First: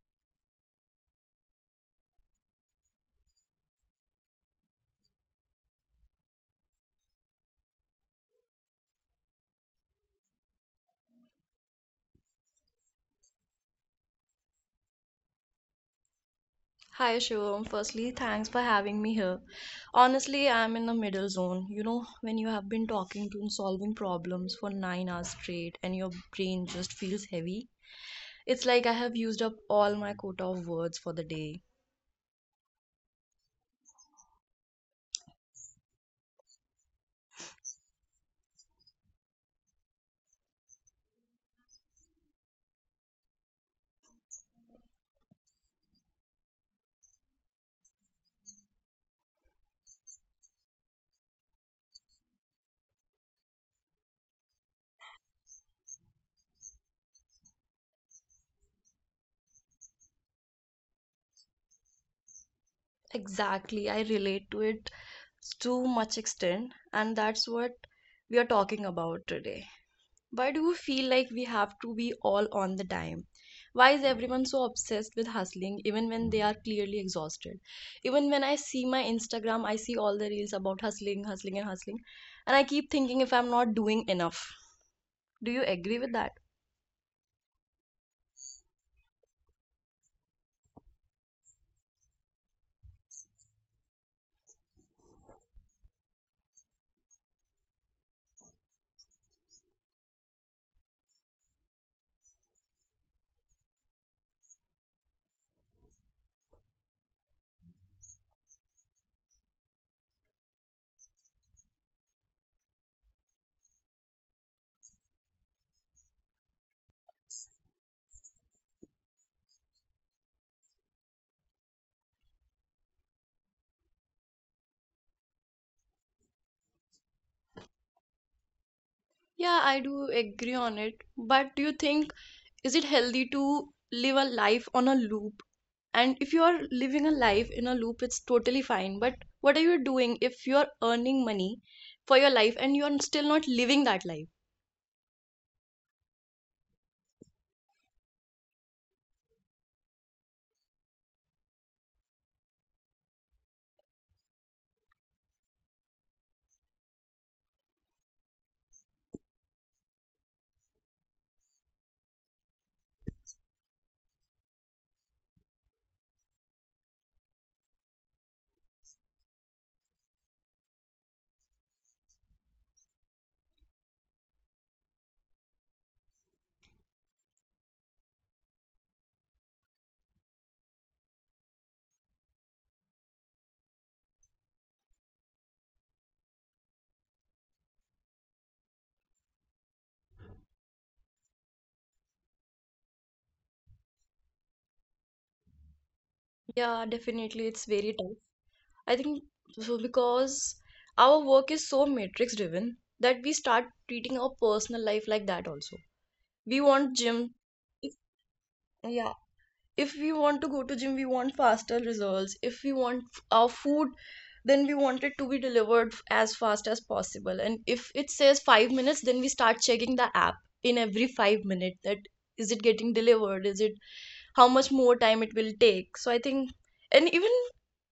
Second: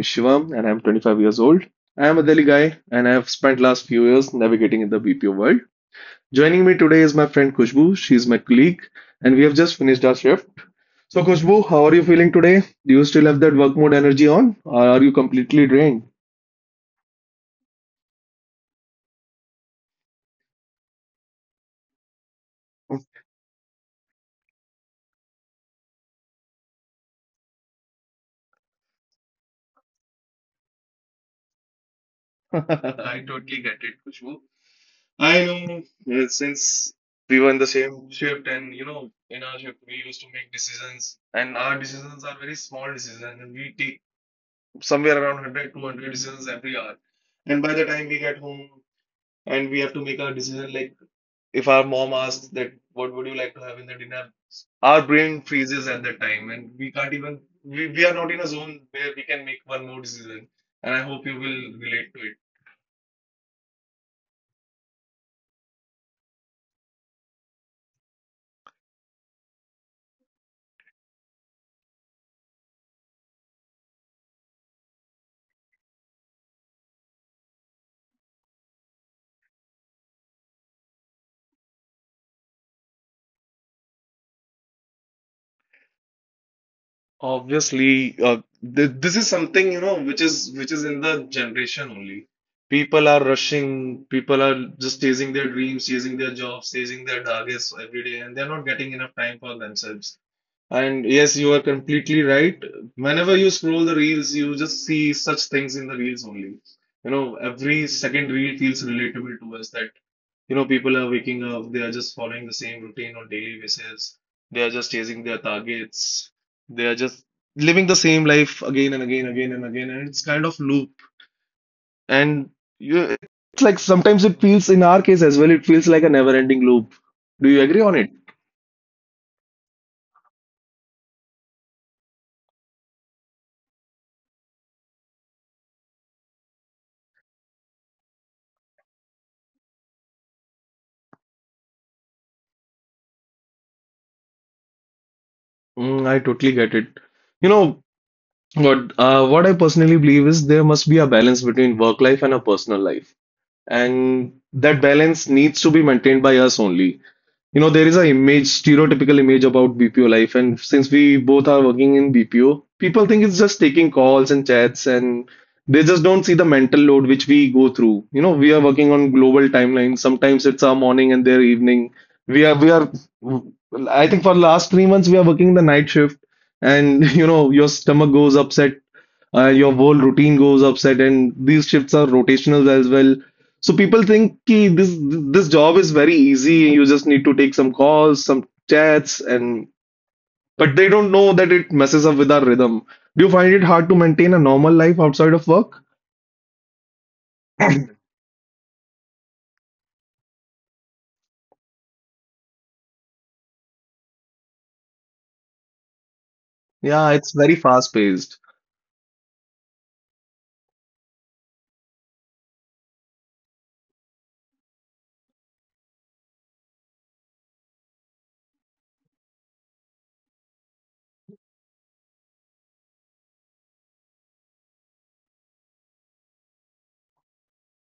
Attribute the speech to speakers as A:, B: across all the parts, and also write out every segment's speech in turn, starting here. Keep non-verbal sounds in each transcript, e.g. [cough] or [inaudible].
A: is Shivam and I'm 25 years old. I am a Delhi guy and I have spent last few years navigating in the BPO world. Joining me today is my friend Kushbu. She's my colleague and we have just finished our shift. So Kushbu, how are you feeling today? Do you still have that work mode energy on or are you completely drained?
B: Hi Shivam, firstly, thanks for having me here. Honestly, I'm in the middle zone. You know, when you have been talking to and solving problems for 9 hours straight and your brain just feels heavy, it's like I have used up all my quota of words for the day.
A: I [laughs] totally get it, Kushbu. I know since we were in the same shift, and you know, in our shift, we used to make decisions, and our decisions are very small decisions, and we take somewhere around 100, 200 decisions every hour. And by the time we get home, and we have to make our decision, like if our mom asks that, what would you like to have in the dinner? Our brain freezes at that time, and we can't even, we are not in a zone where we can make one more decision. And I hope you will relate.
B: Exactly, I relate to it to much extent, and that's what we are talking about today. Why do we feel like we have to be all on the time? Why is everyone so obsessed with hustling even when they are clearly exhausted? Even when I see my Instagram, I see all the reels about hustling, hustling, and hustling, and I keep thinking if I'm not doing enough. Do you agree with that?
A: Obviously, th this is something, you know, which is in the generation only. People are rushing, people are just chasing their dreams, chasing their jobs, chasing their targets every day, and they're not getting enough time for themselves. And yes, you are completely right. Whenever you scroll the reels, you just see such things in the reels only. You know, every second reel feels relatable to us that, you know, people are waking up, they are just following the same routine on daily basis, they are just chasing their targets, they are just living the same life again and again, and it's kind of loop. And you, it's like sometimes it feels, in our case as well, it feels like a never-ending loop. Do you agree on it?
B: Yeah, I do agree on it. But do you think, is it healthy to live a life on a loop? And if you are living a life in a loop, it's totally fine. But what are you doing if you are earning money for your life and you are still not living that life?
A: Mm, I totally get it. You know what? What I personally believe is there must be a balance between work life and a personal life, and that balance needs to be maintained by us only. You know, there is a image, stereotypical image about BPO life, and since we both are working in BPO, people think it's just taking calls and chats, and they just don't see the mental load which we go through. You know, we are working on global timelines. Sometimes it's our morning and their evening. We are, we are, I think for last 3 months we are working the night shift, and [laughs] you know, your stomach goes upset, your whole routine goes upset and these shifts are rotational as well, so people think ki this job is very easy. You just need to take some calls, some chats, and but they don't know that it messes up with our rhythm. Do you find it hard to maintain a normal life outside of work?
B: Yeah, definitely, it's very tough. I think so because our work is so matrix driven that we start treating our personal life like that also. We want
A: Yeah, it's
B: gym.
A: very fast
B: If-
A: paced.
B: Yeah. If we want to go to gym, we want faster results. If we want our food, then we want it to be delivered as fast as possible, and if it says 5 minutes, then we start checking the app in every 5 minutes, that is it getting delivered, is it, how much more time it will take. So I think, and even,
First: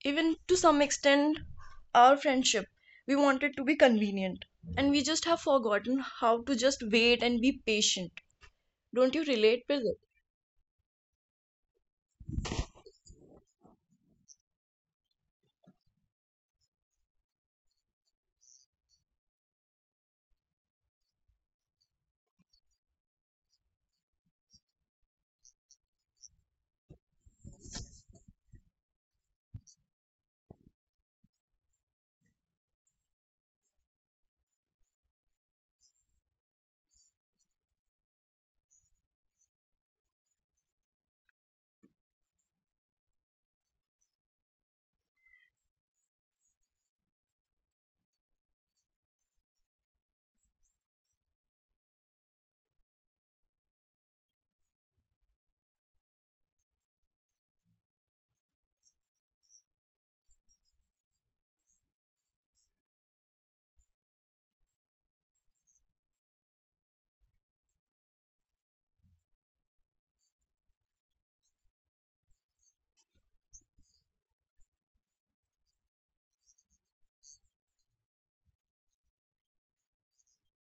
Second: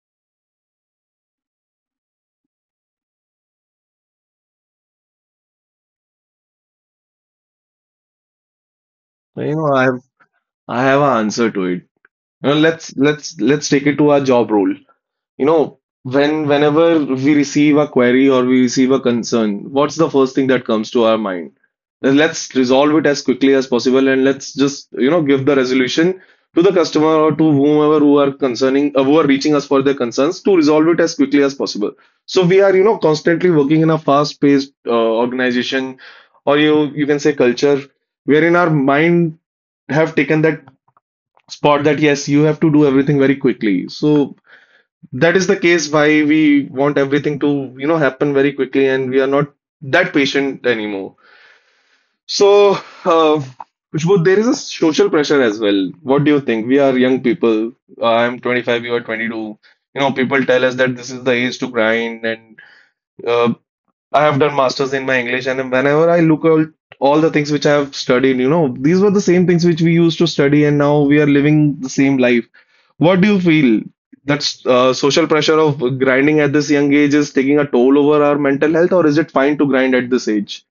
B: even to some extent, our friendship, we want it to be convenient, and we just have forgotten how to just wait and be patient. Don't you
A: You
B: relate
A: know,
B: with
A: I
B: it?
A: have I have an answer to it. You know, let's take it to our job role. You know, whenever we receive a query or we receive a concern, what's the first thing that comes to our mind? Then let's resolve it as quickly as possible and let's just, you know, give the resolution to the customer or to whomever who are concerning, who are reaching us for their concerns to resolve it as quickly as possible. So we are, you know, constantly working in a fast-paced organization, or you can say culture, wherein our mind have taken that spot that yes, you have to do everything very quickly. So that is the case why we want everything to, you know, happen very quickly and we are not that patient anymore. So, uh, Khushbu, there is a social pressure as well. What do you think? We are young people. I'm 25, you are 22. You know, people tell us that this is the age to grind, and uh, I have done masters in my English and whenever I look at all the things which I have studied, you know, these were the same things which we used to study and now we are living the same life. What do you feel? That's social pressure of grinding at this young age is taking a toll over our mental health, or is it fine to grind at this age?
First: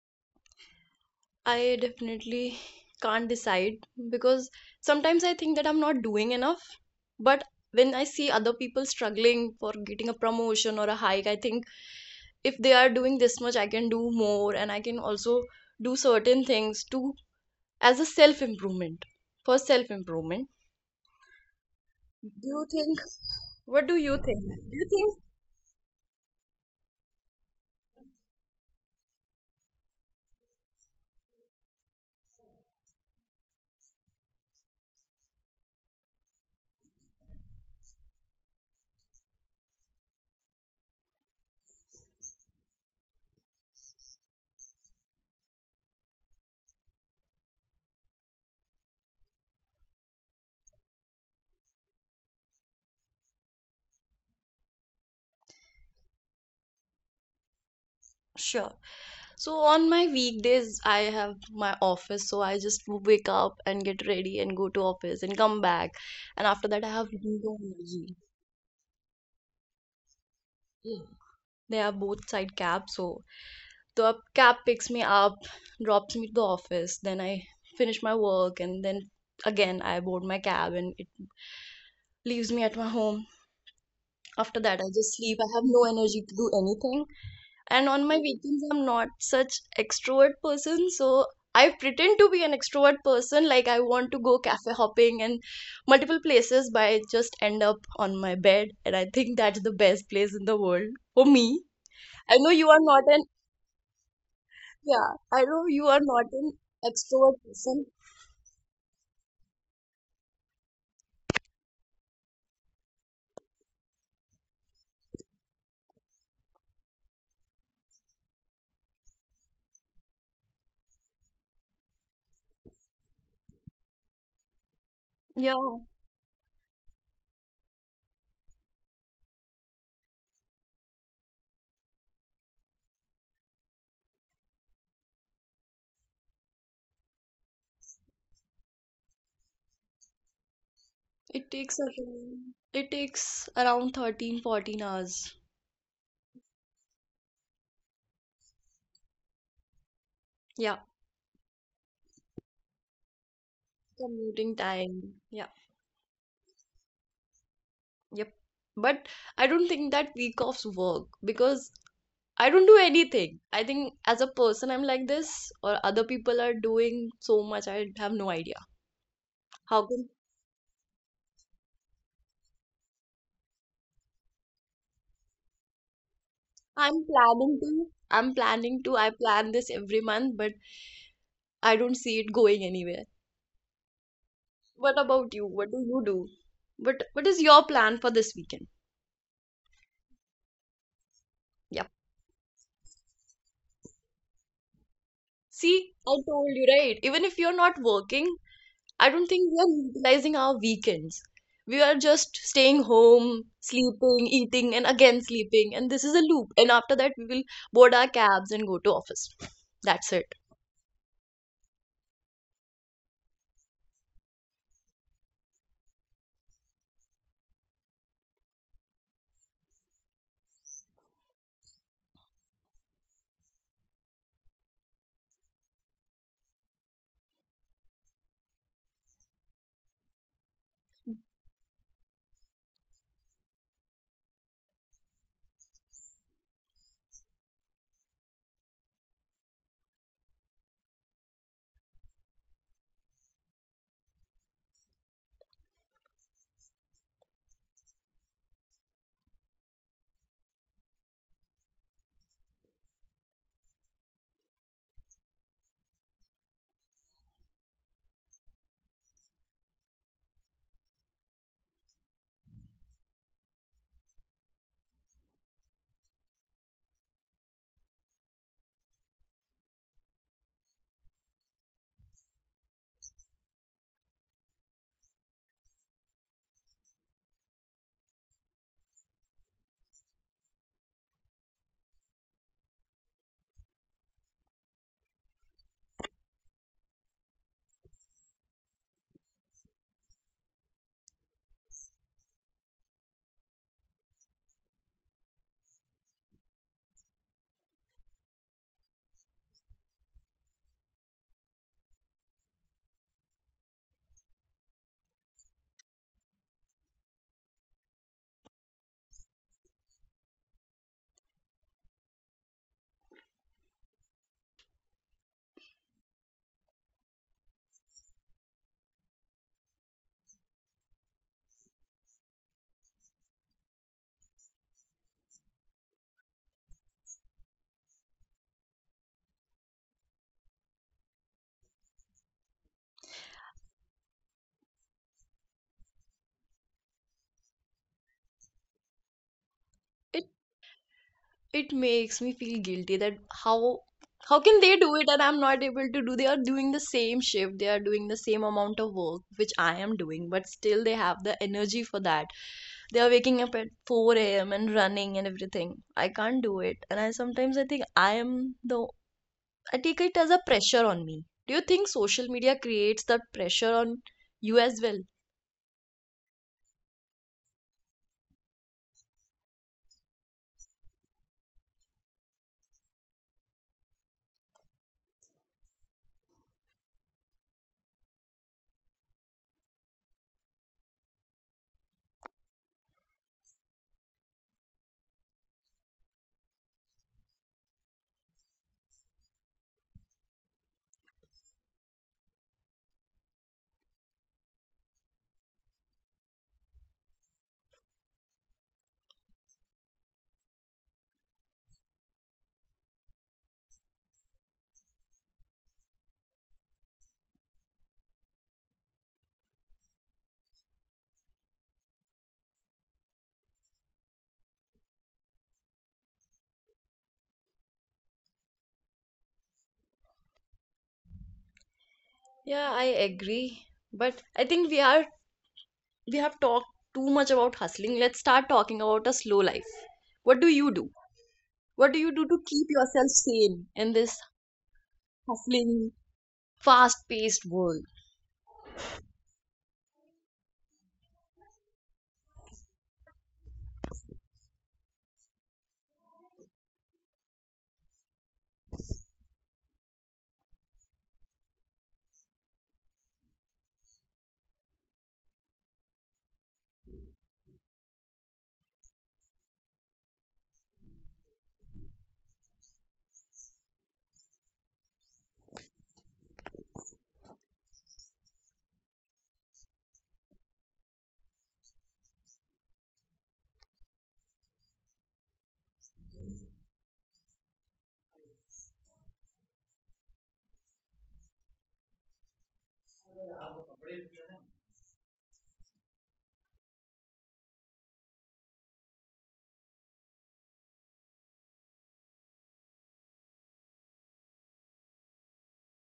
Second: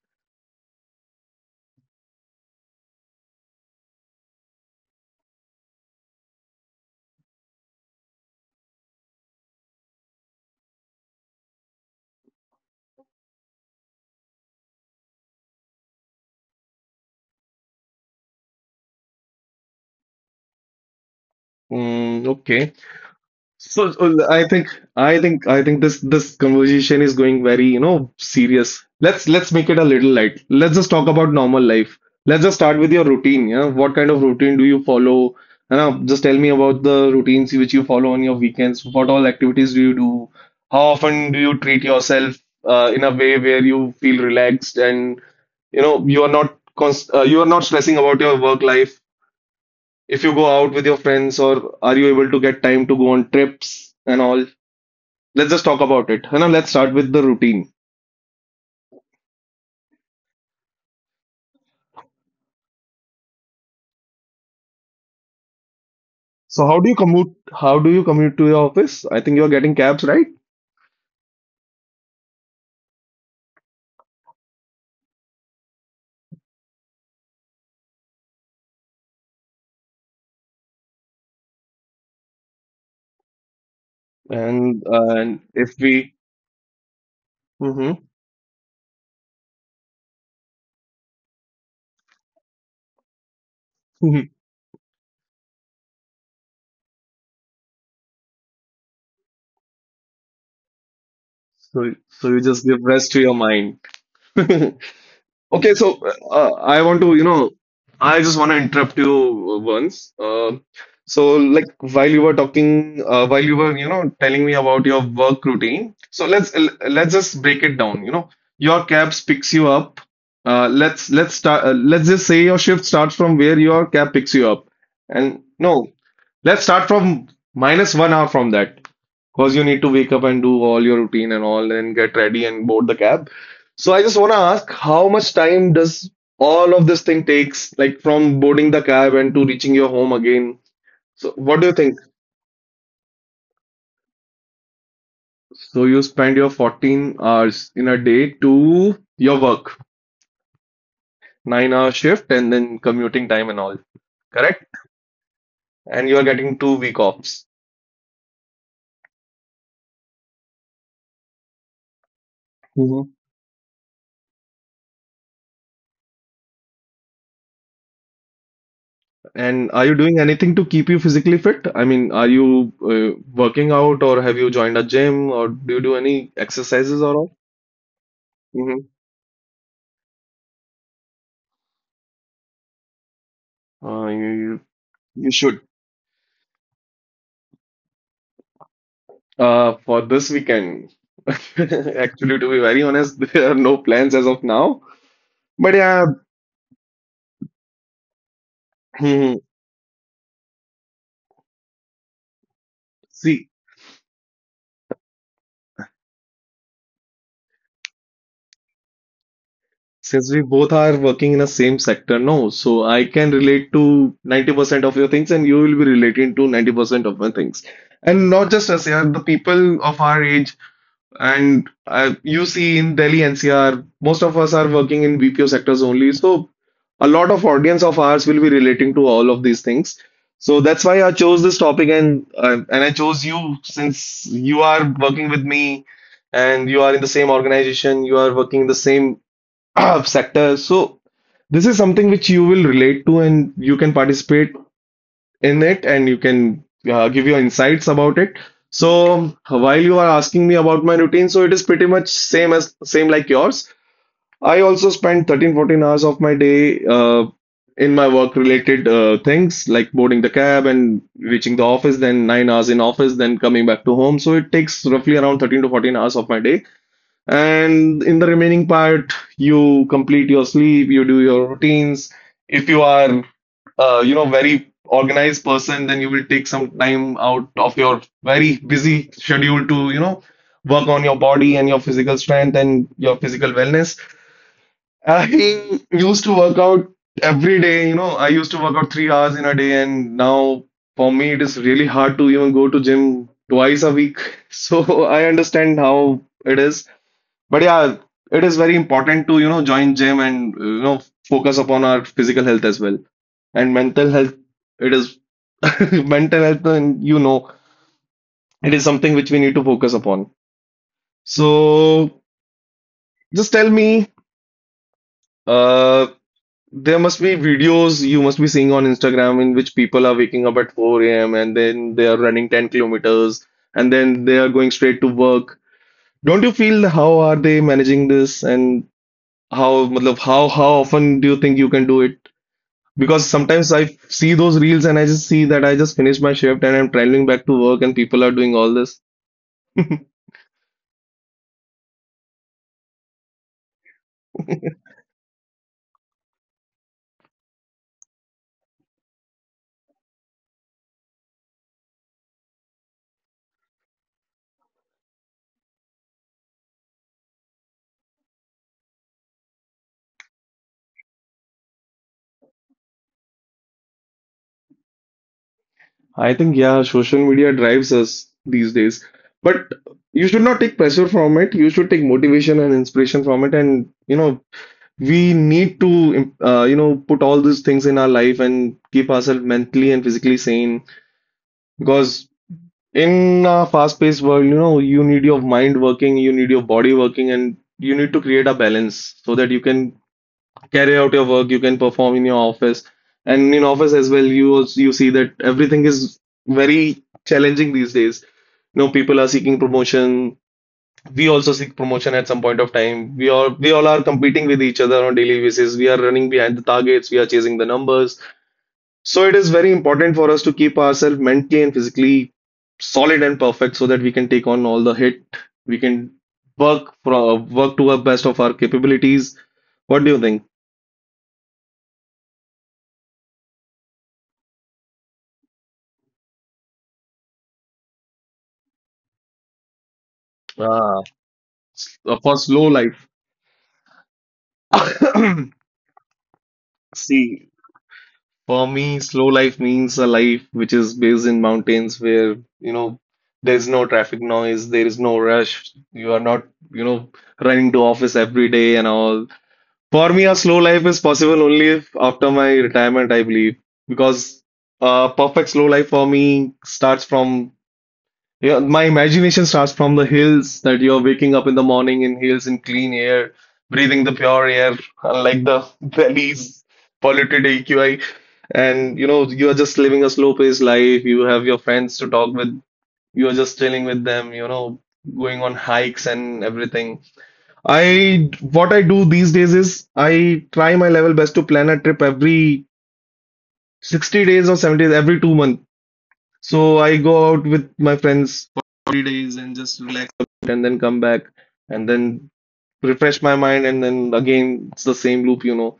B: I definitely can't decide because sometimes I think that I'm not doing enough. But when I see other people struggling for getting a promotion or a hike, I think if they are doing this much, I can do more, and I can also do certain things to, as a self improvement, for self improvement.
A: Mm,
B: Do you
A: okay.
B: think? What do
A: So,
B: you think?
A: so I
B: Do
A: think
B: you think?
A: I think this conversation is going very, you know, serious. Let's make it a little light. Let's just talk about normal life. Let's just start with your routine. Yeah, what kind of routine do you follow? You know, just tell me about the routines which you follow on your weekends. What all activities do you do? How often do you treat yourself in a way where you feel relaxed and you know you are not const you are not stressing about your work life. If you go out with your friends, or are you able to get time to go on trips and all? Let's just talk about it. You know, let's start with the routine.
B: Sure. So on my weekdays, I have my office, so I just wake up and get ready and go to office and come back. And after
A: So how
B: that, I
A: do you
B: have
A: commute?
B: no
A: How do you
B: energy.
A: commute to your office? I think you are getting cabs, right?
B: Hmm. They are both side cab, so the cab picks me up, drops me to the office. Then I finish my work, and then again I board my cab, and it leaves me at my home. After that, I just sleep.
A: And
B: I have
A: if
B: no
A: we,
B: energy to do anything. And
A: hmm.
B: on my weekends, I'm not such extrovert person, so I pretend to be an extrovert person, like I want to
A: [laughs]
B: go cafe hopping and multiple places, but I just end up on my bed, and I think that's the best place in the world for me.
A: So so
B: i
A: you
B: know
A: just
B: you
A: give
B: are not
A: rest to
B: an
A: your mind. [laughs]
B: yeah I know
A: Okay,
B: you
A: so
B: are not an
A: I want to, you
B: extrovert
A: know,
B: person.
A: I just want to interrupt you once. So, like, while you were talking, while you were, you know, telling me about your work routine, so let's just break it down. You know, your cab picks you up. Let's start. Let's just say your shift starts from where your cab picks you up, and
B: Yeah,
A: no, let's start from minus 1 hour from that. Because you need to wake up and do all your routine and all, and get ready and board the cab. So I just want to ask, how much time does all of this thing takes, like from boarding the cab and to reaching your home again? So
B: it
A: what
B: takes
A: do you think?
B: around it takes around 13-14 hours.
A: So you spend your 14 hours in a day to your work,
B: Yeah,
A: 9 hour shift, and then commuting time and all,
B: commuting
A: correct?
B: time. Yeah.
A: And you are getting 2 week offs.
B: Yep. But I don't think that week offs work because I don't do anything. I think as a person, I'm like this, or other people are doing so much, I have no idea.
A: And
B: How
A: are you
B: can
A: doing anything to keep you physically fit? I mean, are you working out or have you joined a gym or do you do any
B: I'm
A: exercises or all?
B: planning to.
A: Mm-hmm.
B: I plan this every month, but I don't see it going anywhere.
A: You
B: What
A: you
B: about you?
A: should.
B: What do you do? What is your plan for this weekend?
A: For this weekend, [laughs]
B: Yep.
A: actually, to be very honest, [laughs] there are no plans as of now. But
B: See,
A: yeah,
B: I told you, right? Even if you're not working, I don't
A: hmm,
B: think we are utilizing our weekends. We are just staying home,
A: see,
B: sleeping, eating, and again sleeping. And this is a loop. And after that, we will board our cabs and go to office. That's it.
A: since we both are working in the same sector, no, so I can relate to 90% of your things and you will be relating to 90% of my things. And not just us, yeah, the people of our age. And you see in Delhi NCR, most of us are working in BPO sectors only. So a lot of audience of ours will be relating to all of these things. So that's why I chose this topic, and I chose you since you are working with me and you are in the same organization, you are working in the same [clears throat] sector. So this is something which you will relate to and you can participate in it and you can give your insights about it. So while you are asking me about my routine, so it is pretty much same as same like yours. I also spend 13 14 hours of my day in my work related things like boarding the cab and reaching the office, then 9 hours in office, then coming back to home. So it takes roughly around 13 to 14 hours of my day. And in the remaining part, you complete your sleep, you do your routines. If you are, You know, very organized person, then you will take some time out of your very busy schedule to, you know, work on your body and your physical strength and your physical wellness. I used to work out every day, you know, I used to work out 3 hours in a day, and now for me it is really hard to even go to gym twice a week. [laughs] So I understand how it is, but yeah, it is very important to, you know, join gym and, you know, focus upon our physical health as well. And mental health, it is [laughs] mental health, and you know, it is something which we need to focus upon. So just tell me, uh, there must be videos you must be seeing on Instagram in which people are waking up at 4 a.m. and then they are running 10 kilometers and then they are going straight to work. Don't you feel how are they managing this? And how, matlab, how often do you think you can do it? Because sometimes I see those reels and I just see that I just finished my shift and I'm traveling back to work and people are doing all this.
B: It it makes me feel guilty that how how can they do it and I'm not able to do? They are doing the same shift. They are doing the same amount of work which I am doing, but still they have the energy for that. They are waking up at 4 a.m. and running and everything. I can't do it. And I sometimes I think I am the I take it as a pressure on me. Do you think social media creates that pressure on you as well?
A: I think yeah, social media drives us these days. But you should not take pressure from it. You should take motivation and inspiration from it. And you know, we need to you know put all these things in our life and keep ourselves mentally and physically sane because in a fast-paced world, you know, you need your mind working, you need your body working, and you need to create a balance so that you can carry out your work, you can perform in your office, and in office as well. You also, you see that everything is very challenging these days. You know, people are seeking promotion. We also seek promotion at some point of time. We all are competing with each other on a daily basis. We are running behind the targets. We are chasing the numbers, so it is very important for us to keep ourselves mentally and physically solid and perfect so that we can take on all the hit. We can work from work to our best of our capabilities. What do you think?
B: Yeah, I agree. But I think we have talked too much about hustling. Let's start talking about a slow life. What do you do?
A: Ah,
B: What do you do to
A: For
B: keep
A: slow
B: yourself
A: life.
B: sane in this
A: [coughs]
B: hustling,
A: [clears throat]
B: fast-paced
A: See,
B: world?
A: for me, slow life means a life which is based in mountains where, you know, there's no traffic noise, there is no rush, you are not, you know, running to office every day and all. For me, a slow life is possible only if after my retirement, I believe, because a perfect slow life for me starts from yeah, my imagination starts from the hills that you're waking up in the morning in hills in clean air, breathing the pure air, unlike the [laughs] Delhi's polluted AQI. And you know, you are just living a slow-paced life. You have your friends to talk with. You are just chilling with them, you know, going on hikes and everything. I what I do these days is I try my level best to plan a trip every 60 days or 70 days, every 2 months. So I go out with my friends for 40 days and just relax a bit and then come back and then refresh my mind, and then again it's the same loop, you know.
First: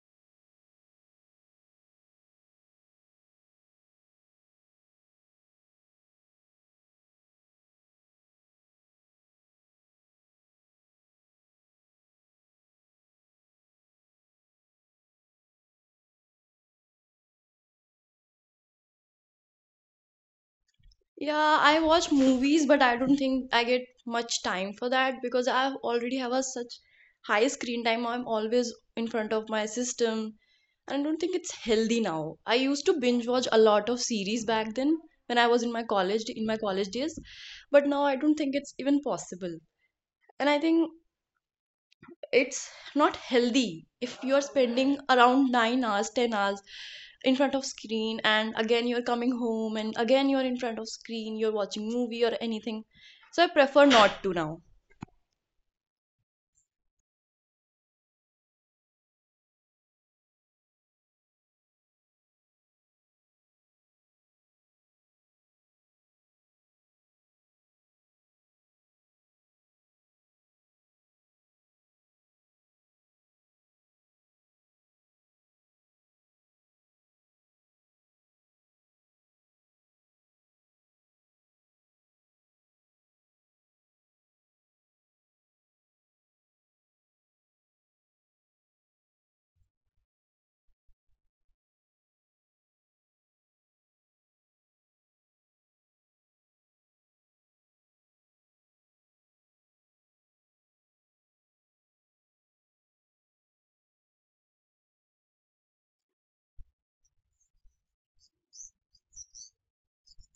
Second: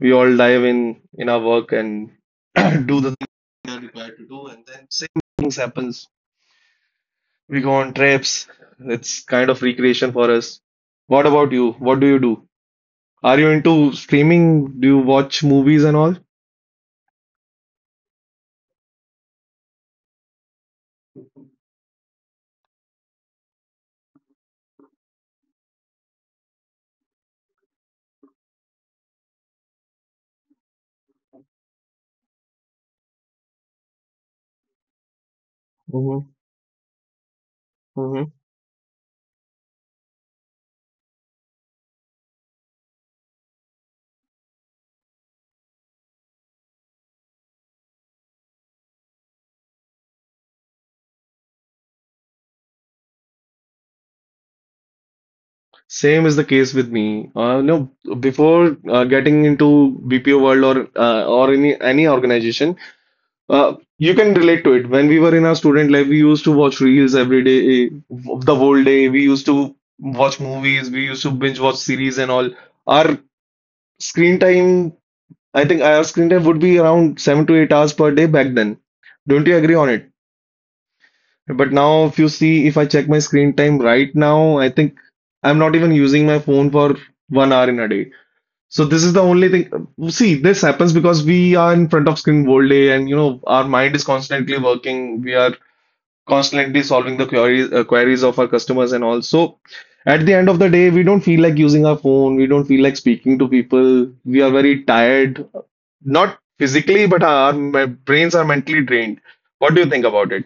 A: We all dive in our work and [clears throat] do the things we are required to do, and then same things happens. We go on trips. It's kind of recreation for us. What about you? What do you do? Are you into streaming? Do you watch movies and all?
B: Yeah, I watch movies, but I don't think I get much time for that because I already have a such high screen time. I'm always in front of my system, and I don't think it's healthy now. I used to binge watch a lot of series back then when I was
A: hmm
B: in my college days, but now I
A: hmm
B: don't think it's even possible. And I think it's not healthy if you are spending around 9 hours 10 hours in front of screen and again you're coming home and again you're in front of screen, you're watching movie or anything, so I prefer not to now.
A: Same is the case with me. No, before getting into BPO world or any organization, you can relate to it. When we were in our student life, we used to watch reels every day, the whole day. We used to watch movies, we used to binge watch series and all. Our screen time, I think our screen time would be around 7 to 8 hours per day back then. Don't you agree on it? But now, if you see, if I check my screen time right now, I think I'm not even using my phone for 1 hour in a day. So this is the only thing. See, this happens because we are in front of screen whole day, and you know our mind is constantly working. We are constantly solving the queries, queries of our customers, and also at the end of the day we don't feel like using our phone, we don't feel like speaking to people, we are very tired, not physically, but our my brains are mentally drained. What do you think about it?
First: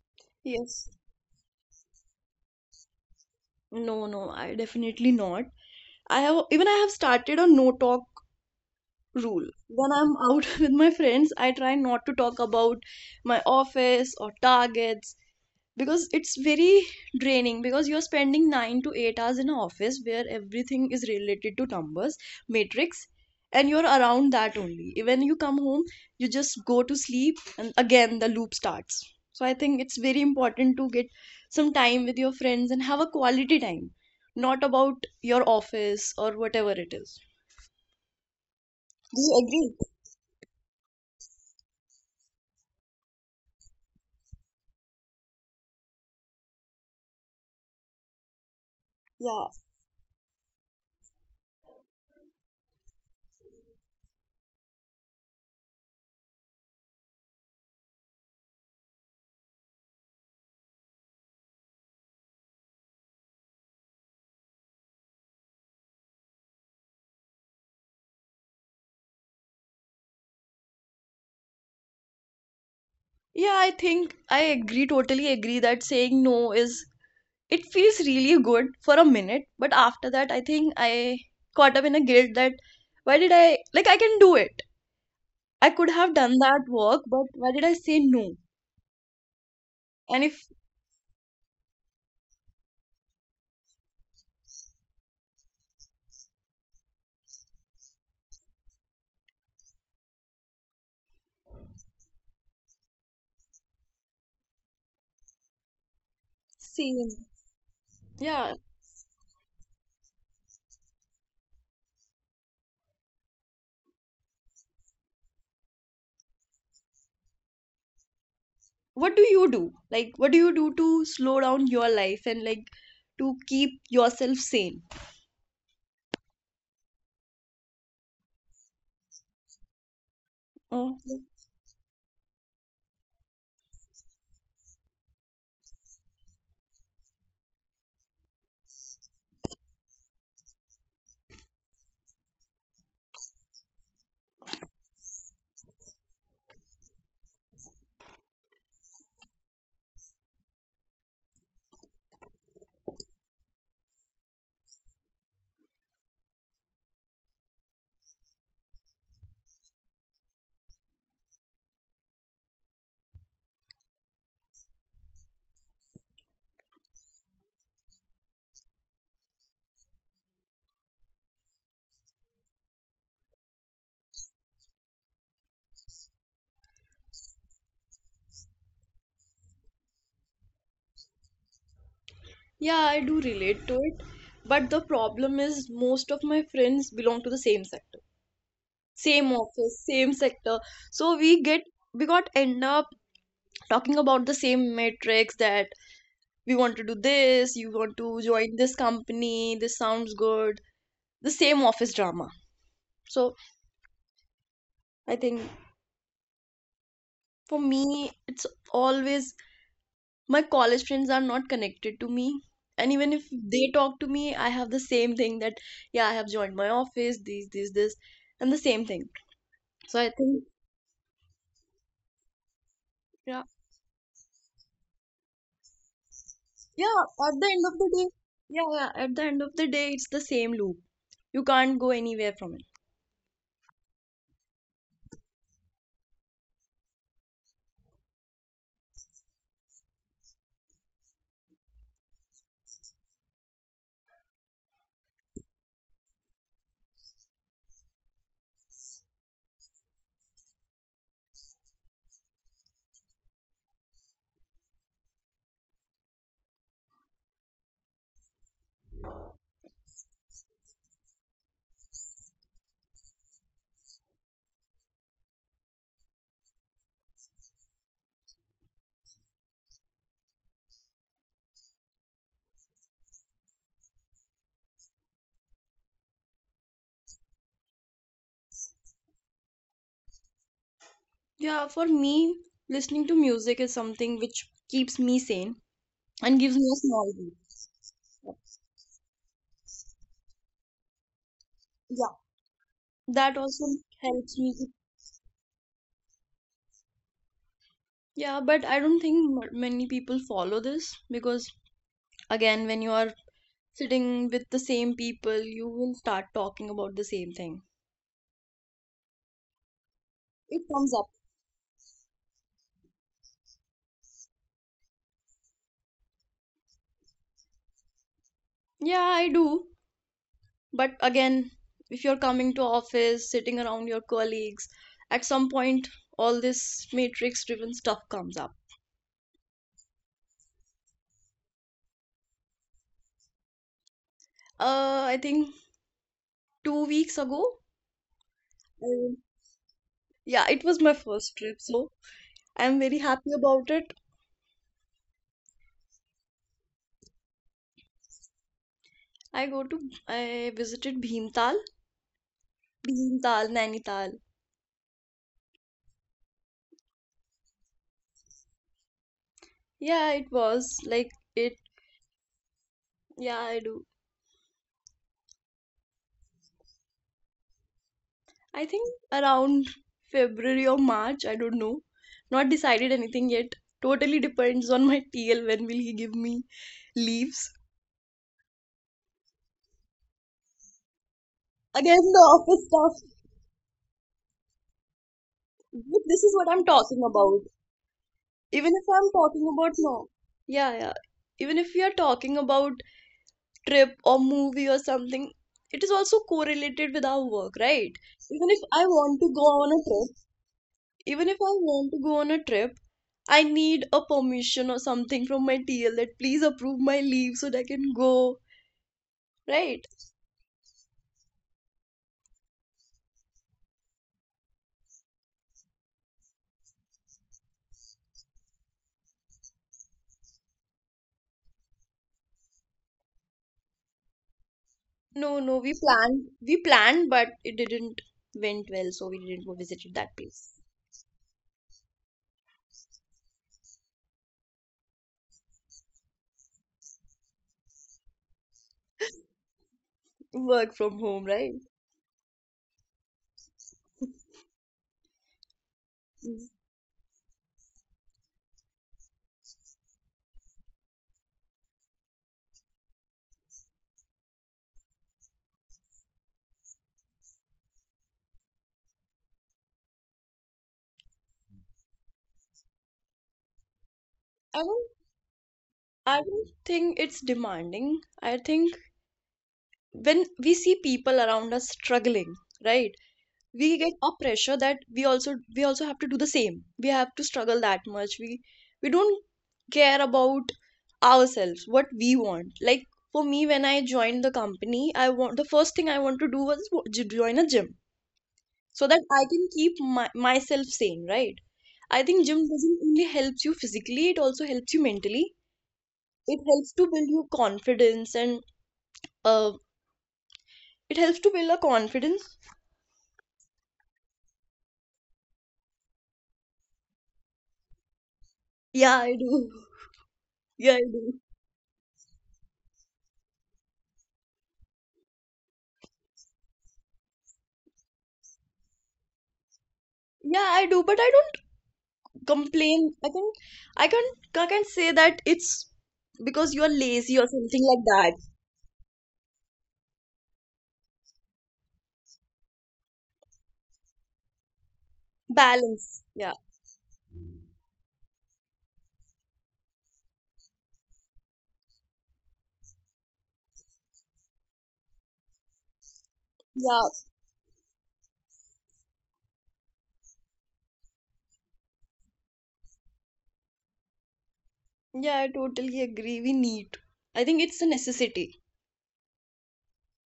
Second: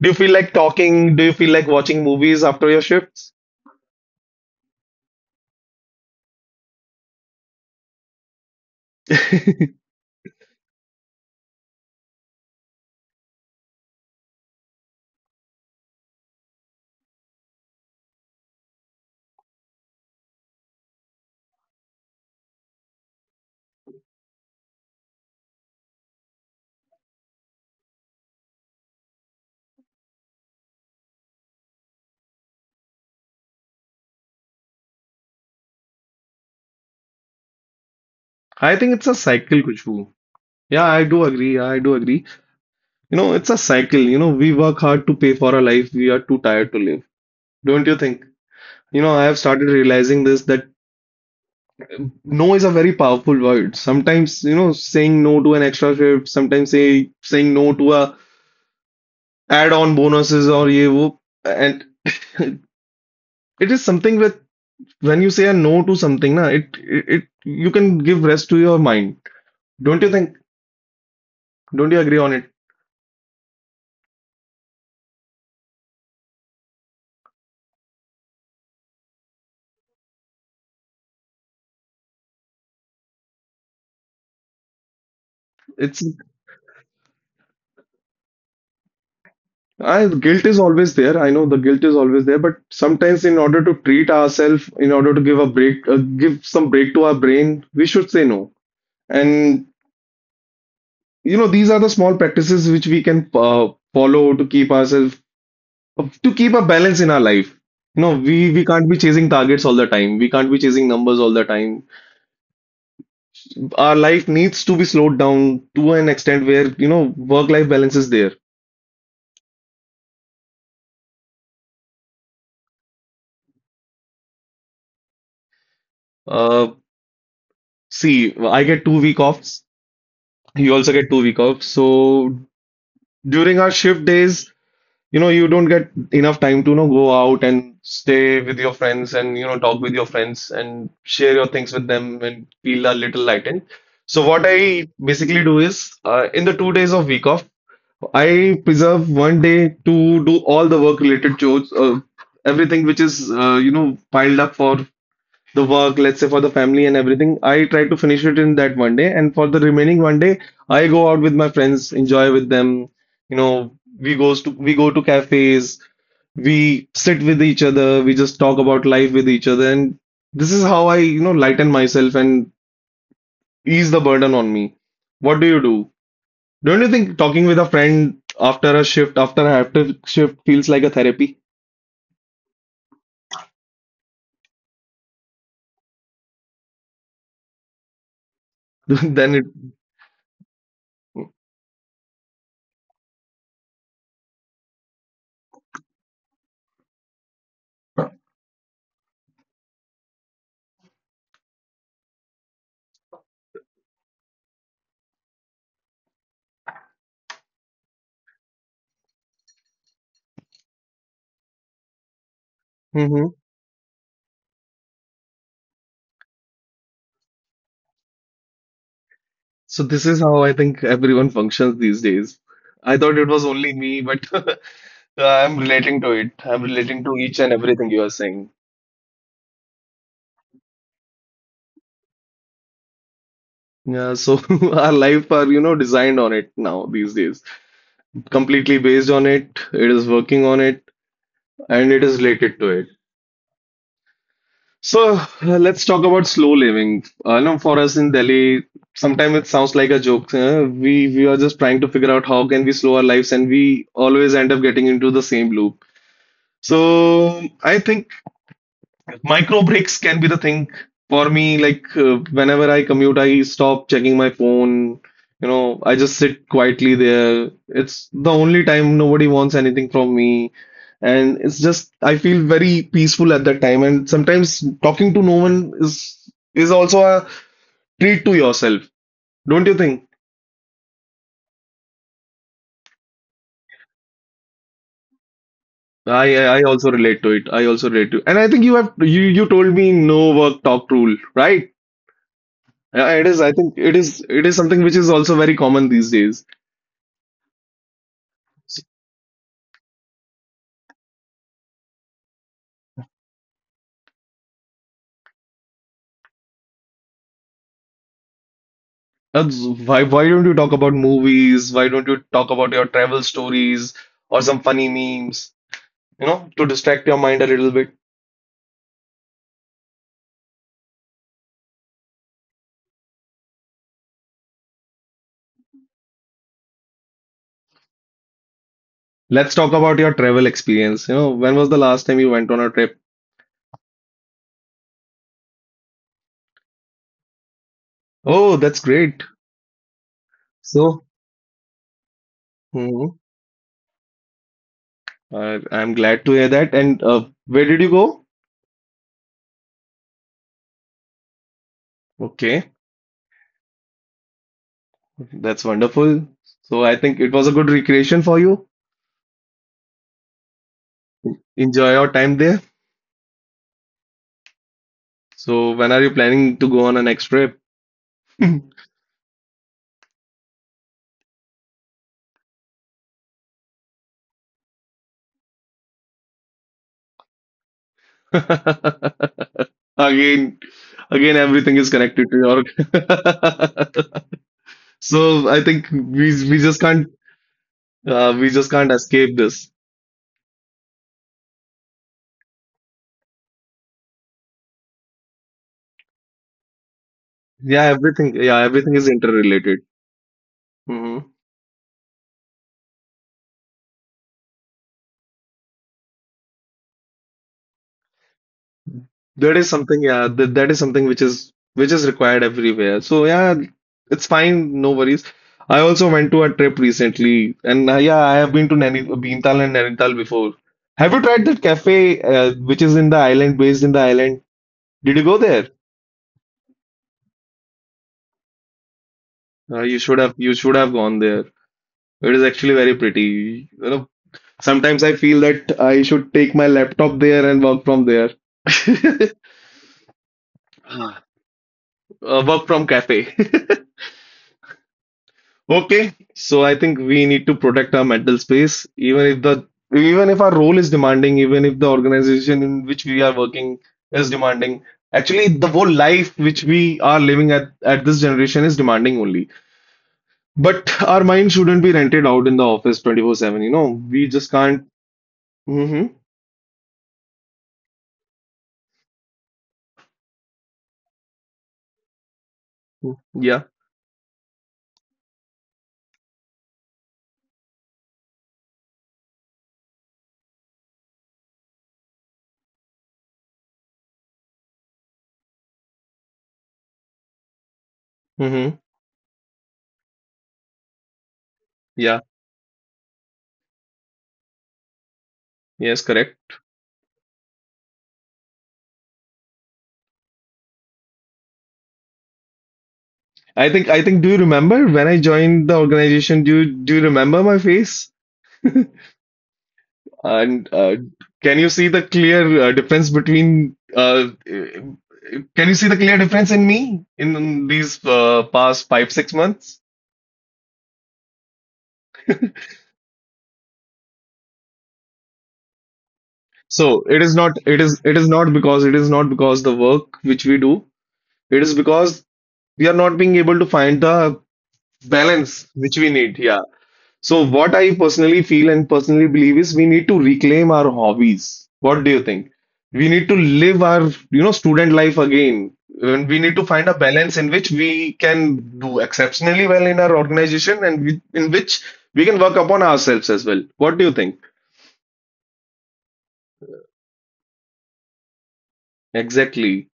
A: Do you feel like
B: yes
A: talking? Do you feel like watching movies after your shifts?
B: no, no, I definitely not. I have started a no talk rule.
A: [laughs]
B: When I'm out [laughs] with my friends, I try not to talk about my office or targets because it's very draining, because you're spending 9 to 8 hours in an office where everything is related to numbers, matrix, and you're around that only. When you come home, you just go to sleep, and again the loop starts. So I think it's very important to get some time with your friends and have a quality time, not about your office or whatever it is.
A: I think
B: Do
A: it's a
B: you
A: cycle,
B: agree?
A: Kushbu. Yeah, I do agree. Yeah, I do agree. You know, it's a cycle. You know, we work hard to pay for our life. We are too tired to live. Don't you think? You know, I
B: Yeah,
A: have started realizing this that no is a very powerful word. Sometimes, you know, saying no to an extra shift, sometimes saying no to a add-on bonuses or ye wo, and [laughs] it is something that when you say a no to something, na, it you can give rest to your mind. Don't you think? Don't you agree on it?
B: yeah, I think I agree, totally agree that saying no is, it feels really good for a minute, but after that I think I caught up in a guilt that, why did I, like, I can do it, I could have
A: It's
B: done that work, but why did I say no? And
A: I
B: if,
A: guilt is always there. I know the guilt is always there, but sometimes in order to treat ourselves, in order to give a break, give some break to our brain, we should say no. And you know these are the small practices which we can follow to keep ourselves to keep a
B: see,
A: balance in our life. You know
B: yeah,
A: we can't be chasing targets all the time, we can't be chasing numbers all the time, our life needs to be slowed down to an extent where you know work life balance is there.
B: what do you do, like, what do you do to slow down your life and, like, to keep yourself sane?
A: uh See, I get 2 week offs, you also
B: Oh,
A: get 2 week off, so during our shift days, you know, you don't get enough time to, you know, go out and stay with your friends and, you know, talk with your friends and share your things with them and feel a little lightened. So what I basically do is, in the 2 days of week off, I preserve one day to do all the work related chores, everything which is, you know, piled up for the work, let's say for the family and everything, I try to finish it in that one day. And for the remaining one day, I go out with my friends, enjoy with them. You know, we go to cafes, we sit with each other, we just talk about life with each other, and this is how I, you know, lighten myself and ease the burden on me. What do you do? Don't you think talking with a friend after a shift, after shift feels like a therapy?
B: yeah, I do relate to it. But the problem is most of my friends belong to the same sector,
A: [laughs]
B: same
A: Then it.
B: office, same sector. So we get, we got end up talking about the same matrix, that we want to do this, you want to join this company, this sounds good, the same office drama. So I think for me, it's always, my college friends are not connected to me. And even if
A: Mhm.
B: they talk to me, I have the same thing that, yeah, I have joined my office, this, and the same thing.
A: So
B: So I
A: this is
B: think,
A: how I think everyone functions these days. I thought it
B: yeah,
A: was only me, but [laughs] I'm relating to it. I'm
B: yeah,
A: relating to
B: at
A: each
B: the
A: and
B: end of the
A: everything
B: day,
A: you are saying.
B: yeah, yeah, at the end of the day, it's the same loop. You can't go anywhere from it.
A: Yeah, so [laughs] our life are, you know, designed on it now these days. Completely based on it, it is working on it, and it is related to it. So let's talk about slow living. I know for us in Delhi, sometimes it sounds like a joke. We are just trying to figure out how can we slow our lives, and we always end up getting into the same loop. So I think micro breaks can be the thing for me. Like whenever I commute, I stop checking my phone. You know, I just sit quietly there. It's the only time nobody wants anything from me. And it's just I feel very peaceful at that time. And sometimes talking to no one is also a treat to yourself. Don't you think?
B: Yeah, for me, listening to music is something which keeps me sane and
A: I
B: gives
A: I
B: me a
A: I also
B: small
A: relate to it.
B: boost.
A: I also relate to it. And I think you have you you told me no work talk rule, right?
B: Yeah,
A: Yeah,
B: that
A: it is.
B: also
A: I think it
B: helps
A: is.
B: me.
A: It is something which is also very common these days.
B: Yeah, but I don't think many people follow this because, again, when you are sitting with the same people, you will start talking about the same thing.
A: That's- why don't
B: It
A: you talk
B: comes
A: about
B: up.
A: movies? Why don't you talk about your travel stories or some funny memes, you know, to distract your mind a little bit?
B: Yeah, I do. But again, if you're coming to office, sitting around your colleagues, at some point, all this matrix-driven stuff comes up.
A: Let's talk about your travel experience. You know, when was the last time you went on a trip?
B: I think 2 weeks ago.
A: Oh, that's
B: Um,
A: great.
B: yeah, it was my
A: So,
B: first trip, so I'm very
A: hmm
B: happy about it.
A: I'm glad to hear that. And where did you go?
B: I go to I visited Bhimtal,
A: Okay,
B: Bhimtal, Nainital.
A: that's wonderful. So, I think it was a good recreation for you.
B: Yeah, it was like it.
A: Enjoy your time there.
B: Yeah, I do.
A: So, when are you planning to go on a next trip?
B: I think around February or March. I don't know. Not decided anything yet. Totally depends on my TL when will he give me leaves.
A: [laughs] Again, again, everything
B: Again,
A: is
B: the
A: connected to
B: office
A: your.
B: stuff.
A: [laughs] So I
B: But
A: think
B: this is
A: we
B: what I'm
A: we just
B: talking
A: can't
B: about.
A: we
B: Even if
A: just can't
B: I'm talking
A: escape
B: about
A: this.
B: no. Yeah, yeah. Even if we are talking about trip or movie or something, it is also correlated with our work, right?
A: Yeah,
B: Even
A: everything.
B: if
A: Yeah,
B: I
A: everything
B: want
A: is
B: to go on a
A: interrelated.
B: trip, Even
A: Hmm
B: if I want to go on a trip, I need a permission or something from my TL that please approve my leave so that I can go,
A: That is
B: right?
A: something. Yeah, that is something which is required everywhere. So yeah, it's fine. No worries. I also went to a trip recently, and yeah, I have been to Naini Bhimtal and Nainital before. Have you tried that cafe which is in the island, based in the island? Did you
B: No,
A: go
B: no,
A: there?
B: we planned, but it didn't went well, so we didn't go visited
A: You
B: that
A: should have.
B: place.
A: You should have gone there. It is actually very pretty. You know, sometimes I feel that I should take my laptop there and work from there. [laughs]
B: Work from home,
A: Ah,
B: right?
A: Work from cafe. [laughs] Okay,
B: Mm.
A: so I think we need to protect our mental space, even if the even if our role is demanding, even if the organization in which we are working is demanding. Actually, the whole life which we are living at this generation is demanding only. But our mind shouldn't be rented out in the office 24/7. We just
B: I don't,
A: can't. Hmm.
B: I don't think it's demanding. I think when we see people around us struggling, right?
A: Yeah.
B: We get a pressure that we also have to do the same. We have to struggle that much. We don't care about ourselves, what we want. Like for me, when I joined the company, I want the first thing I want to do was join a gym so
A: Mm-hmm.
B: that I can keep myself sane, right? I think
A: Yeah,
B: gym doesn't only helps you physically, it also helps you mentally.
A: yes,
B: It
A: correct.
B: helps to build your confidence and uh it helps to build a confidence.
A: I think do you remember when I joined the organization? Do you remember my face?
B: Yeah, I
A: [laughs]
B: do. [laughs] Yeah, I
A: And
B: do.
A: can you see the clear difference between can you see the clear difference in me in these past 5, 6 months?
B: Yeah, I do, but I don't complain. I can I can say that it's because you are lazy
A: So
B: or
A: it is
B: something
A: not
B: like
A: it is
B: that.
A: it is not because it is not because the work which we do, it is because we are not being able to find the balance
B: Balance,
A: which we
B: yeah.
A: need. Yeah. So, what I personally feel and personally believe is we need to reclaim our hobbies. What do you think? We need to live our, student life again. And we need to
B: Yeah,
A: find a balance in which we can do exceptionally well in our organization and in which we can work upon ourselves as well. What do you think?
B: yeah, I totally agree. We need I think it's a necessity.
A: Exactly.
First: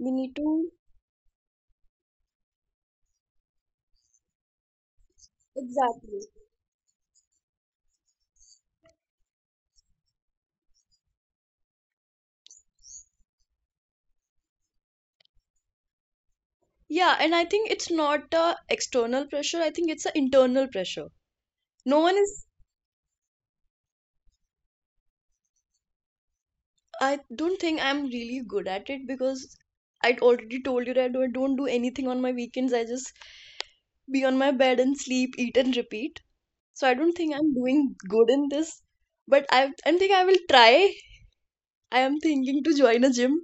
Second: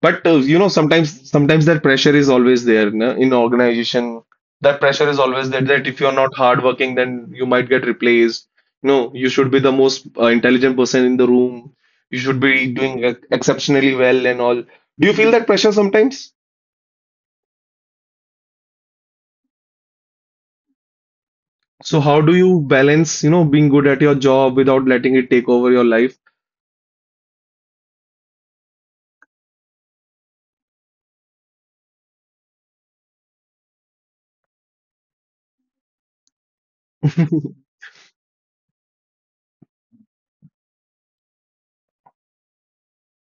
B: We
A: But
B: need to,
A: sometimes that pressure is always there, no, in organization. That pressure is always there that if you're
B: exactly.
A: not hardworking, then you might get replaced. No, you should be the most intelligent person in the room. You should be doing exceptionally well and all. Do you feel that pressure sometimes?
B: Yeah, and I think it's not a external pressure, I think it's an internal pressure. No
A: So
B: one
A: how
B: is.
A: do you balance, being good at your job without letting it take over your life?
B: I don't think I'm really good at it, because I already told you that I don't do anything on my weekends. I just be on my bed and sleep, eat, and repeat. So I don't think
A: [laughs]
B: I'm doing good in this. But I think I will try. I am thinking to join a gym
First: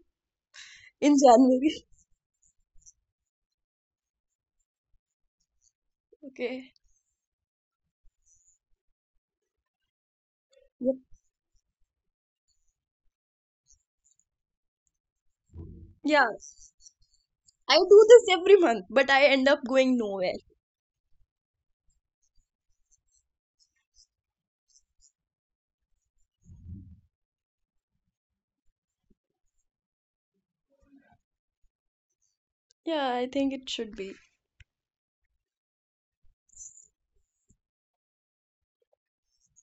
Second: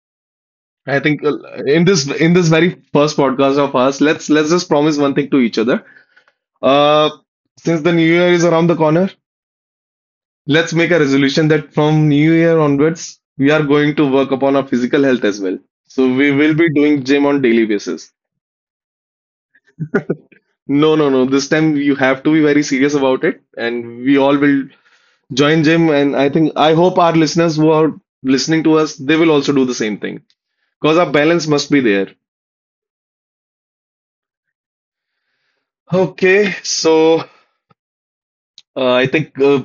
A: I
B: in
A: think
B: January.
A: in this very first podcast of us, let's just promise one thing to each other.
B: [laughs] Okay.
A: Uh, since the new year is around the corner, let's make
B: Yep.
A: a resolution that from New Year onwards, we are going to work upon our physical health as well. So
B: Yeah,
A: we will be doing gym on daily
B: I do
A: basis.
B: this every month, but I end up going nowhere.
A: No, no, no. This time you have to be very serious about it, and we all will join gym. And I think I hope our listeners who are listening to us, they will also do the same thing because our balance must be there.
B: Yeah, I think it should be.
A: Okay, so I think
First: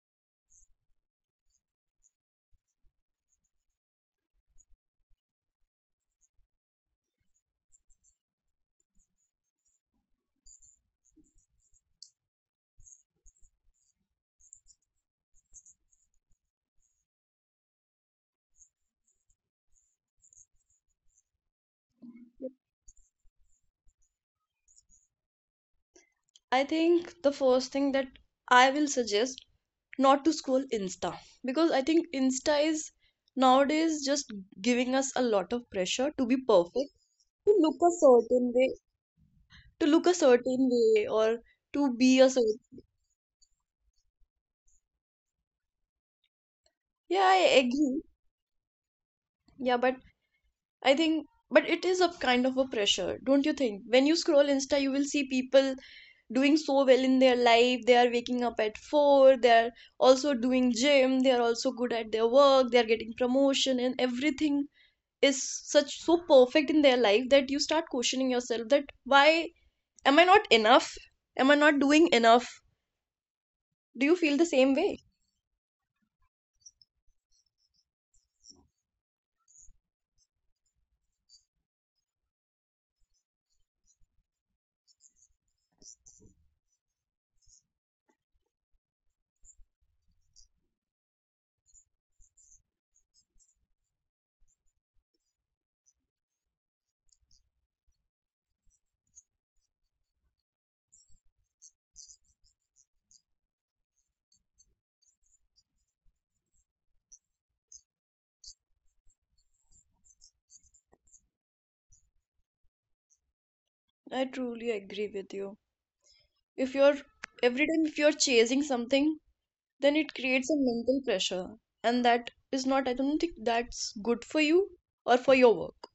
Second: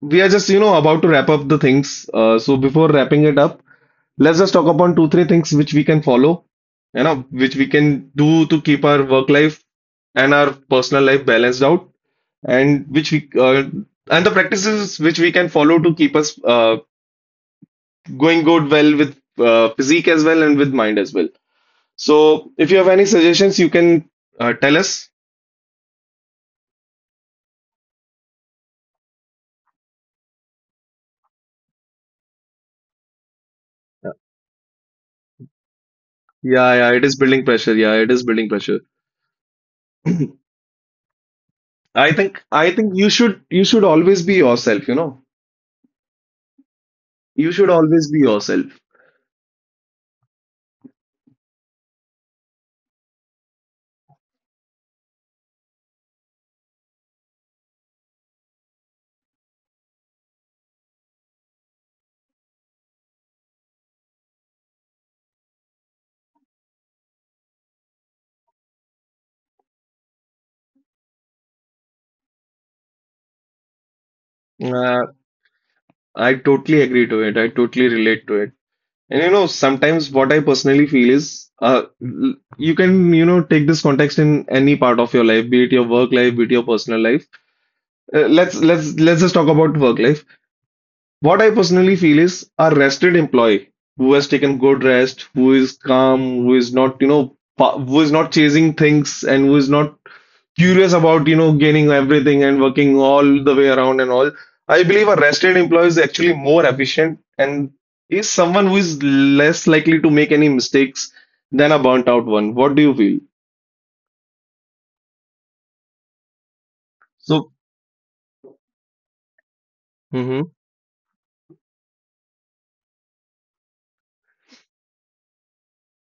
A: we are just about to wrap up the things. So before wrapping it up, let's just talk upon two, three things which we can follow, which we can do to keep our work life and our personal life balanced out, and which we uh, and the practices which we can follow to keep us going good well with physique as well and with mind as well. So, if you have any suggestions, you can tell us.
B: I think the first thing that I will suggest, not to scroll Insta, because I think Insta is nowadays just giving us a lot of pressure to be
A: Yeah, yeah,
B: perfect,
A: it is building
B: to
A: pressure.
B: look
A: Yeah,
B: a
A: it is building
B: certain way.
A: pressure.
B: to look a certain way or to
A: I
B: be a
A: think
B: certain.
A: I think you should always be yourself, you know.
B: Yeah,
A: You
B: I
A: should always
B: agree.
A: be yourself.
B: Yeah, but I think, but it is a kind of a pressure, don't you think? When you scroll Insta, you will see people doing so well in their life. They are waking up at four, they are also doing gym, they are also good at their work, they are getting promotion, and everything is such so perfect in their life that you start questioning yourself that why am I not enough? Am I not doing enough? Do you feel the same way?
A: Uh, I totally agree to it. I totally relate to it. And sometimes what I personally feel is, you can, take this context in any part of your life, be it your work life, be it your personal life. Let's just talk about work life. What I personally feel is a rested employee who has taken good rest, who is calm, who is not, who is not chasing things and who is not curious about, gaining everything and working all the way around and all. I believe a rested employee is actually more efficient and is someone who is less likely to make any mistakes than a burnt out one. What do you feel?
B: I truly agree with you. If you're,
A: So,
B: every time if you're chasing something, then it
A: hmm
B: creates a mental pressure, and that is not, I don't think that's good for you or for your work.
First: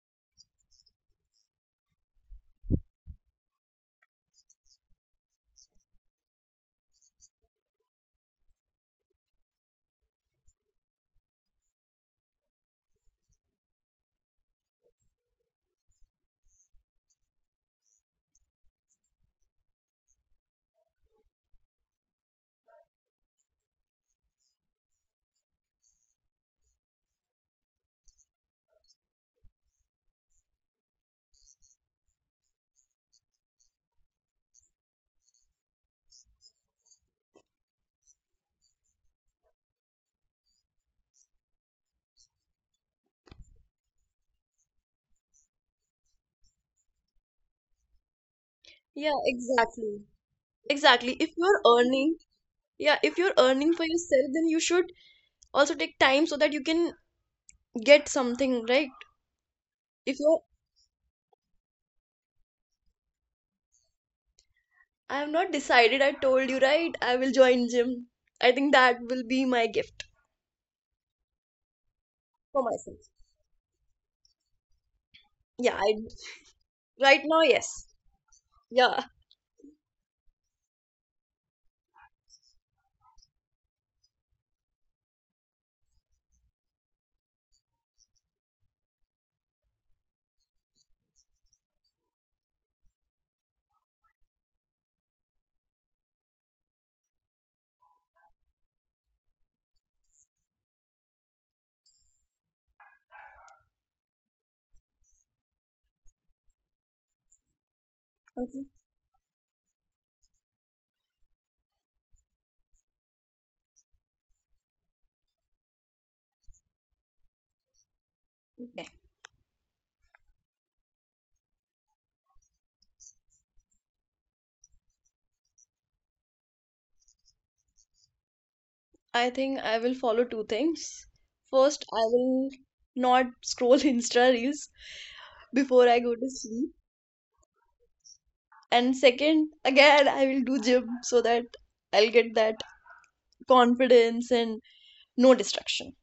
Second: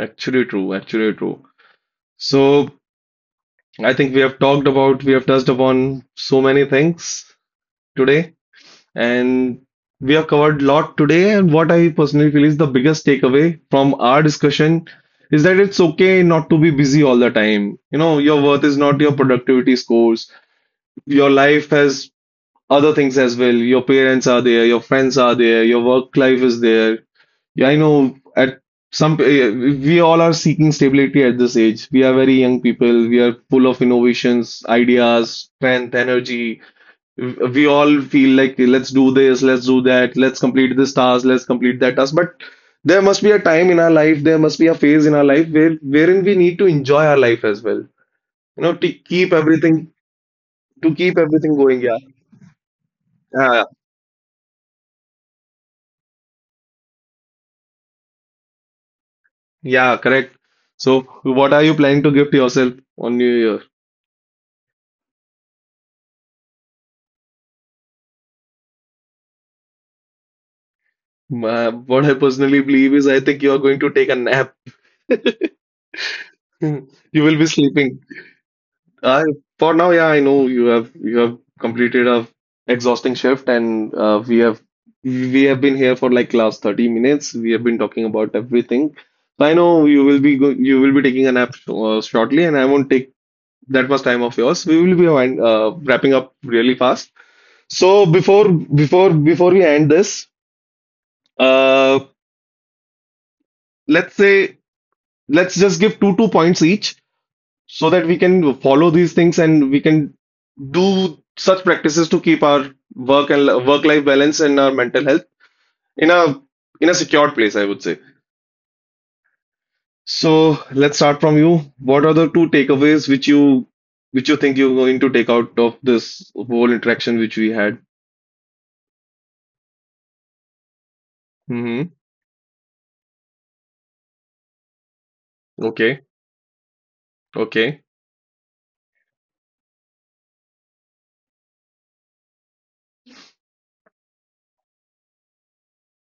A: actually true, actually true. So I think we have we have touched upon so many things today, and we have covered a lot today. And what I personally feel is the biggest takeaway from our discussion is that it's okay not to be busy all the time. You know, your worth is not your productivity scores. Your life has other things as well. Your parents are there, your friends are there, your work life is there. Yeah, I know at some we all are seeking stability at this age. We are very young people. We are full of innovations, ideas, strength, energy, we all feel like let's do this, let's do that, let's complete this task, let's complete that task, but there must be a time in our life, there must be a phase in our life wherein we need to enjoy our life as well, know to
B: Yeah,
A: keep
B: exactly.
A: everything to
B: Exactly.
A: keep
B: If you're
A: everything going. Yeah.
B: earning, yeah, if you're earning
A: Yeah,
B: for yourself, then you should also take time so that you can get something, right?
A: yeah,
B: If you're,
A: correct. So what are you planning to give to yourself on new year?
B: I have not decided, I told you, right? I will join gym. I think that will be my gift
A: What I
B: for
A: personally
B: myself.
A: believe is I think you are going to take a nap.
B: Yeah, I,
A: [laughs]
B: right
A: You
B: now,
A: will be
B: yes.
A: sleeping.
B: Yeah.
A: I For now, yeah, I know you have completed a exhausting shift, and we have been here for like last 30 minutes. We have been talking about everything. So I know you will be go you will be taking a nap shortly, and I won't take that much time of yours. We will be wrapping up really fast. So before we end this, uh, let's say, let's just give two points each so that we can
B: Okay.
A: follow these things and we can do such practices to keep our work and work life balance and our mental health in a secured place, I would say. So let's start from you. What are the two takeaways which you think you're going to take out of this whole interaction which we had?
B: I think I will follow two things. First,
A: Hmm.
B: I will not scroll [laughs] Insta reels before
A: Okay.
B: I go to sleep.
A: Okay.
B: And second, again, I will do gym so that I'll get that confidence and no distraction.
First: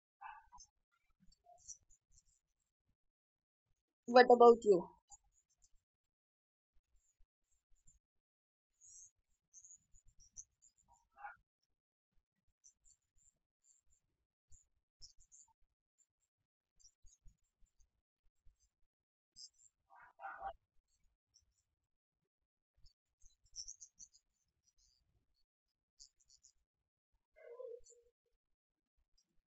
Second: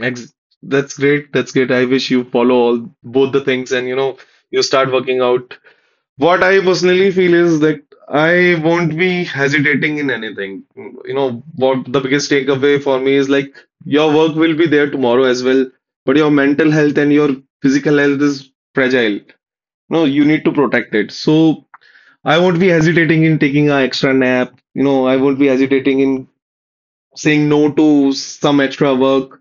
A: Ex- that's great. That's great. I wish you follow all both the things, and you know
B: What
A: you
B: about you?
A: start working out. What I personally feel is that I won't be hesitating in anything. You know, what the biggest takeaway for me is like your work will be there tomorrow as well, but your mental health and your physical health is fragile. No, you need to protect it. So I won't be hesitating in taking an extra nap. You know, I won't be hesitating in saying no to some extra work.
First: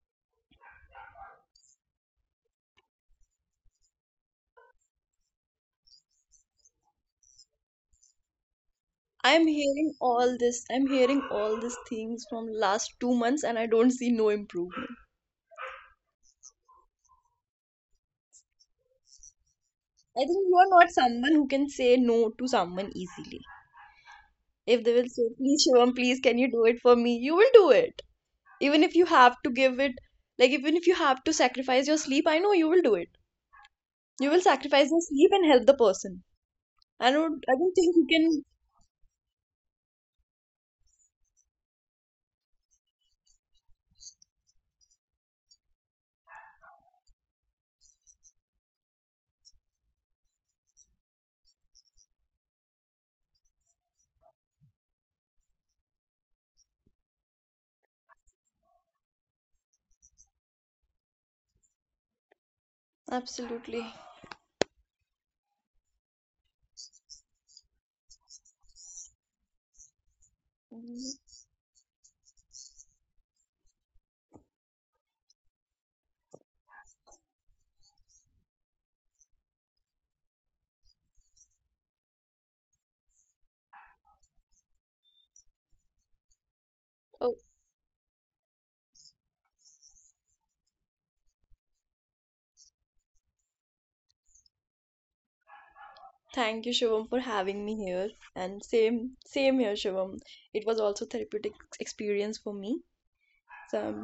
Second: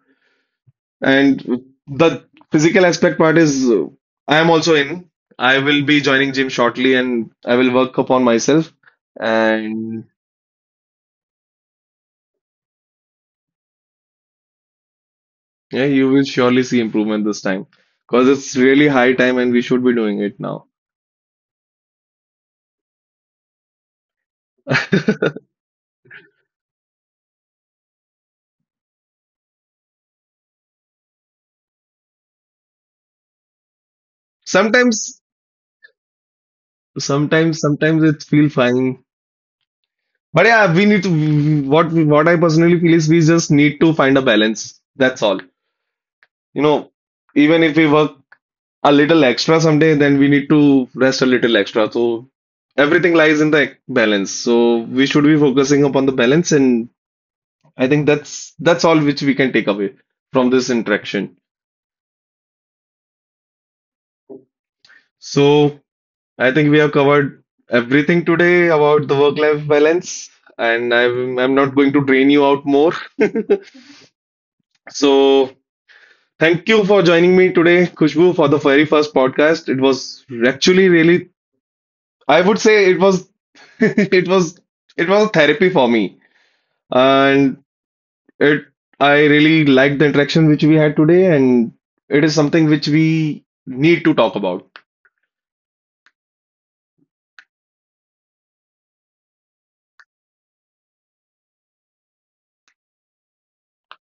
A: And the physical aspect part is, I am also in. I will be joining gym shortly and I will work upon myself.
B: I'm hearing
A: And
B: all this, I'm hearing all these things from last 2 months, and I don't see no improvement.
A: yeah, you will surely see improvement this time because it's really high time and we should be
B: I
A: doing it
B: think you
A: now.
B: are not someone who can say no to someone easily. If they will say,
A: [laughs]
B: please, Shivam, please, can you do it for me? You will do it. Even if you have to give it, like, even if you have to sacrifice your sleep, I know you will do it. You will sacrifice your
A: Sometimes,
B: sleep and help the person. I
A: sometimes,
B: don't think
A: sometimes
B: you
A: it
B: can.
A: feel fine. But yeah, we need to what I personally feel is we just need to find a balance. That's all. You know, even if we work a little extra someday, then we need to rest a little extra. So everything lies in the balance. So we should be focusing upon the balance, and I think that's all which we can take away from this interaction.
B: Absolutely.
A: So I think we have covered everything today about the work-life balance, and
B: Mhm.
A: I'm not going to drain you out more. [laughs] So thank you for joining me today, Khushbu, for the very first podcast. It was actually really, I would say it was [laughs] it was it was therapy for me,
B: Oh,
A: and it I really liked the interaction which we had today, and it is something which we need to talk about.
B: thank you, Shivam, for having me here. And same, same here, Shivam. It was also therapeutic experience for me. So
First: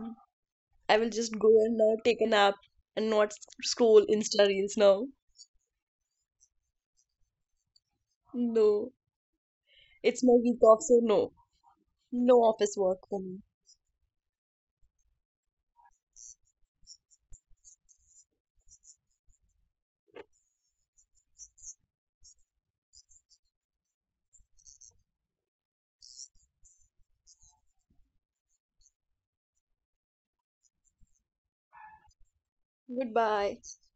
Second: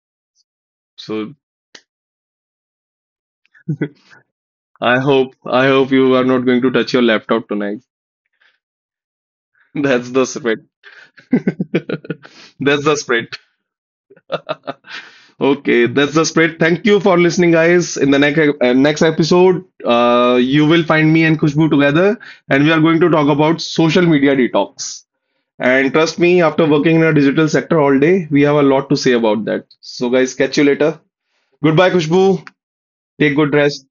B: I will
A: So
B: just go and take a nap and not scroll Insta reels now.
A: i hope I hope you are not going to touch your laptop tonight.
B: No,
A: [laughs] That's
B: it's
A: the
B: my week
A: spirit.
B: off, so no.
A: [laughs]
B: No office
A: That's the
B: work for me.
A: spirit. Okay, that's the spirit. Thank you for listening, guys. In the next episode, you will find me and Kushbu together, and we are going to talk about social media detox. And trust me, after working in a digital sector all day, we have a lot to say about that. So, guys, catch you later. Goodbye, Kushbu. Take good
B: Goodbye.
A: rest.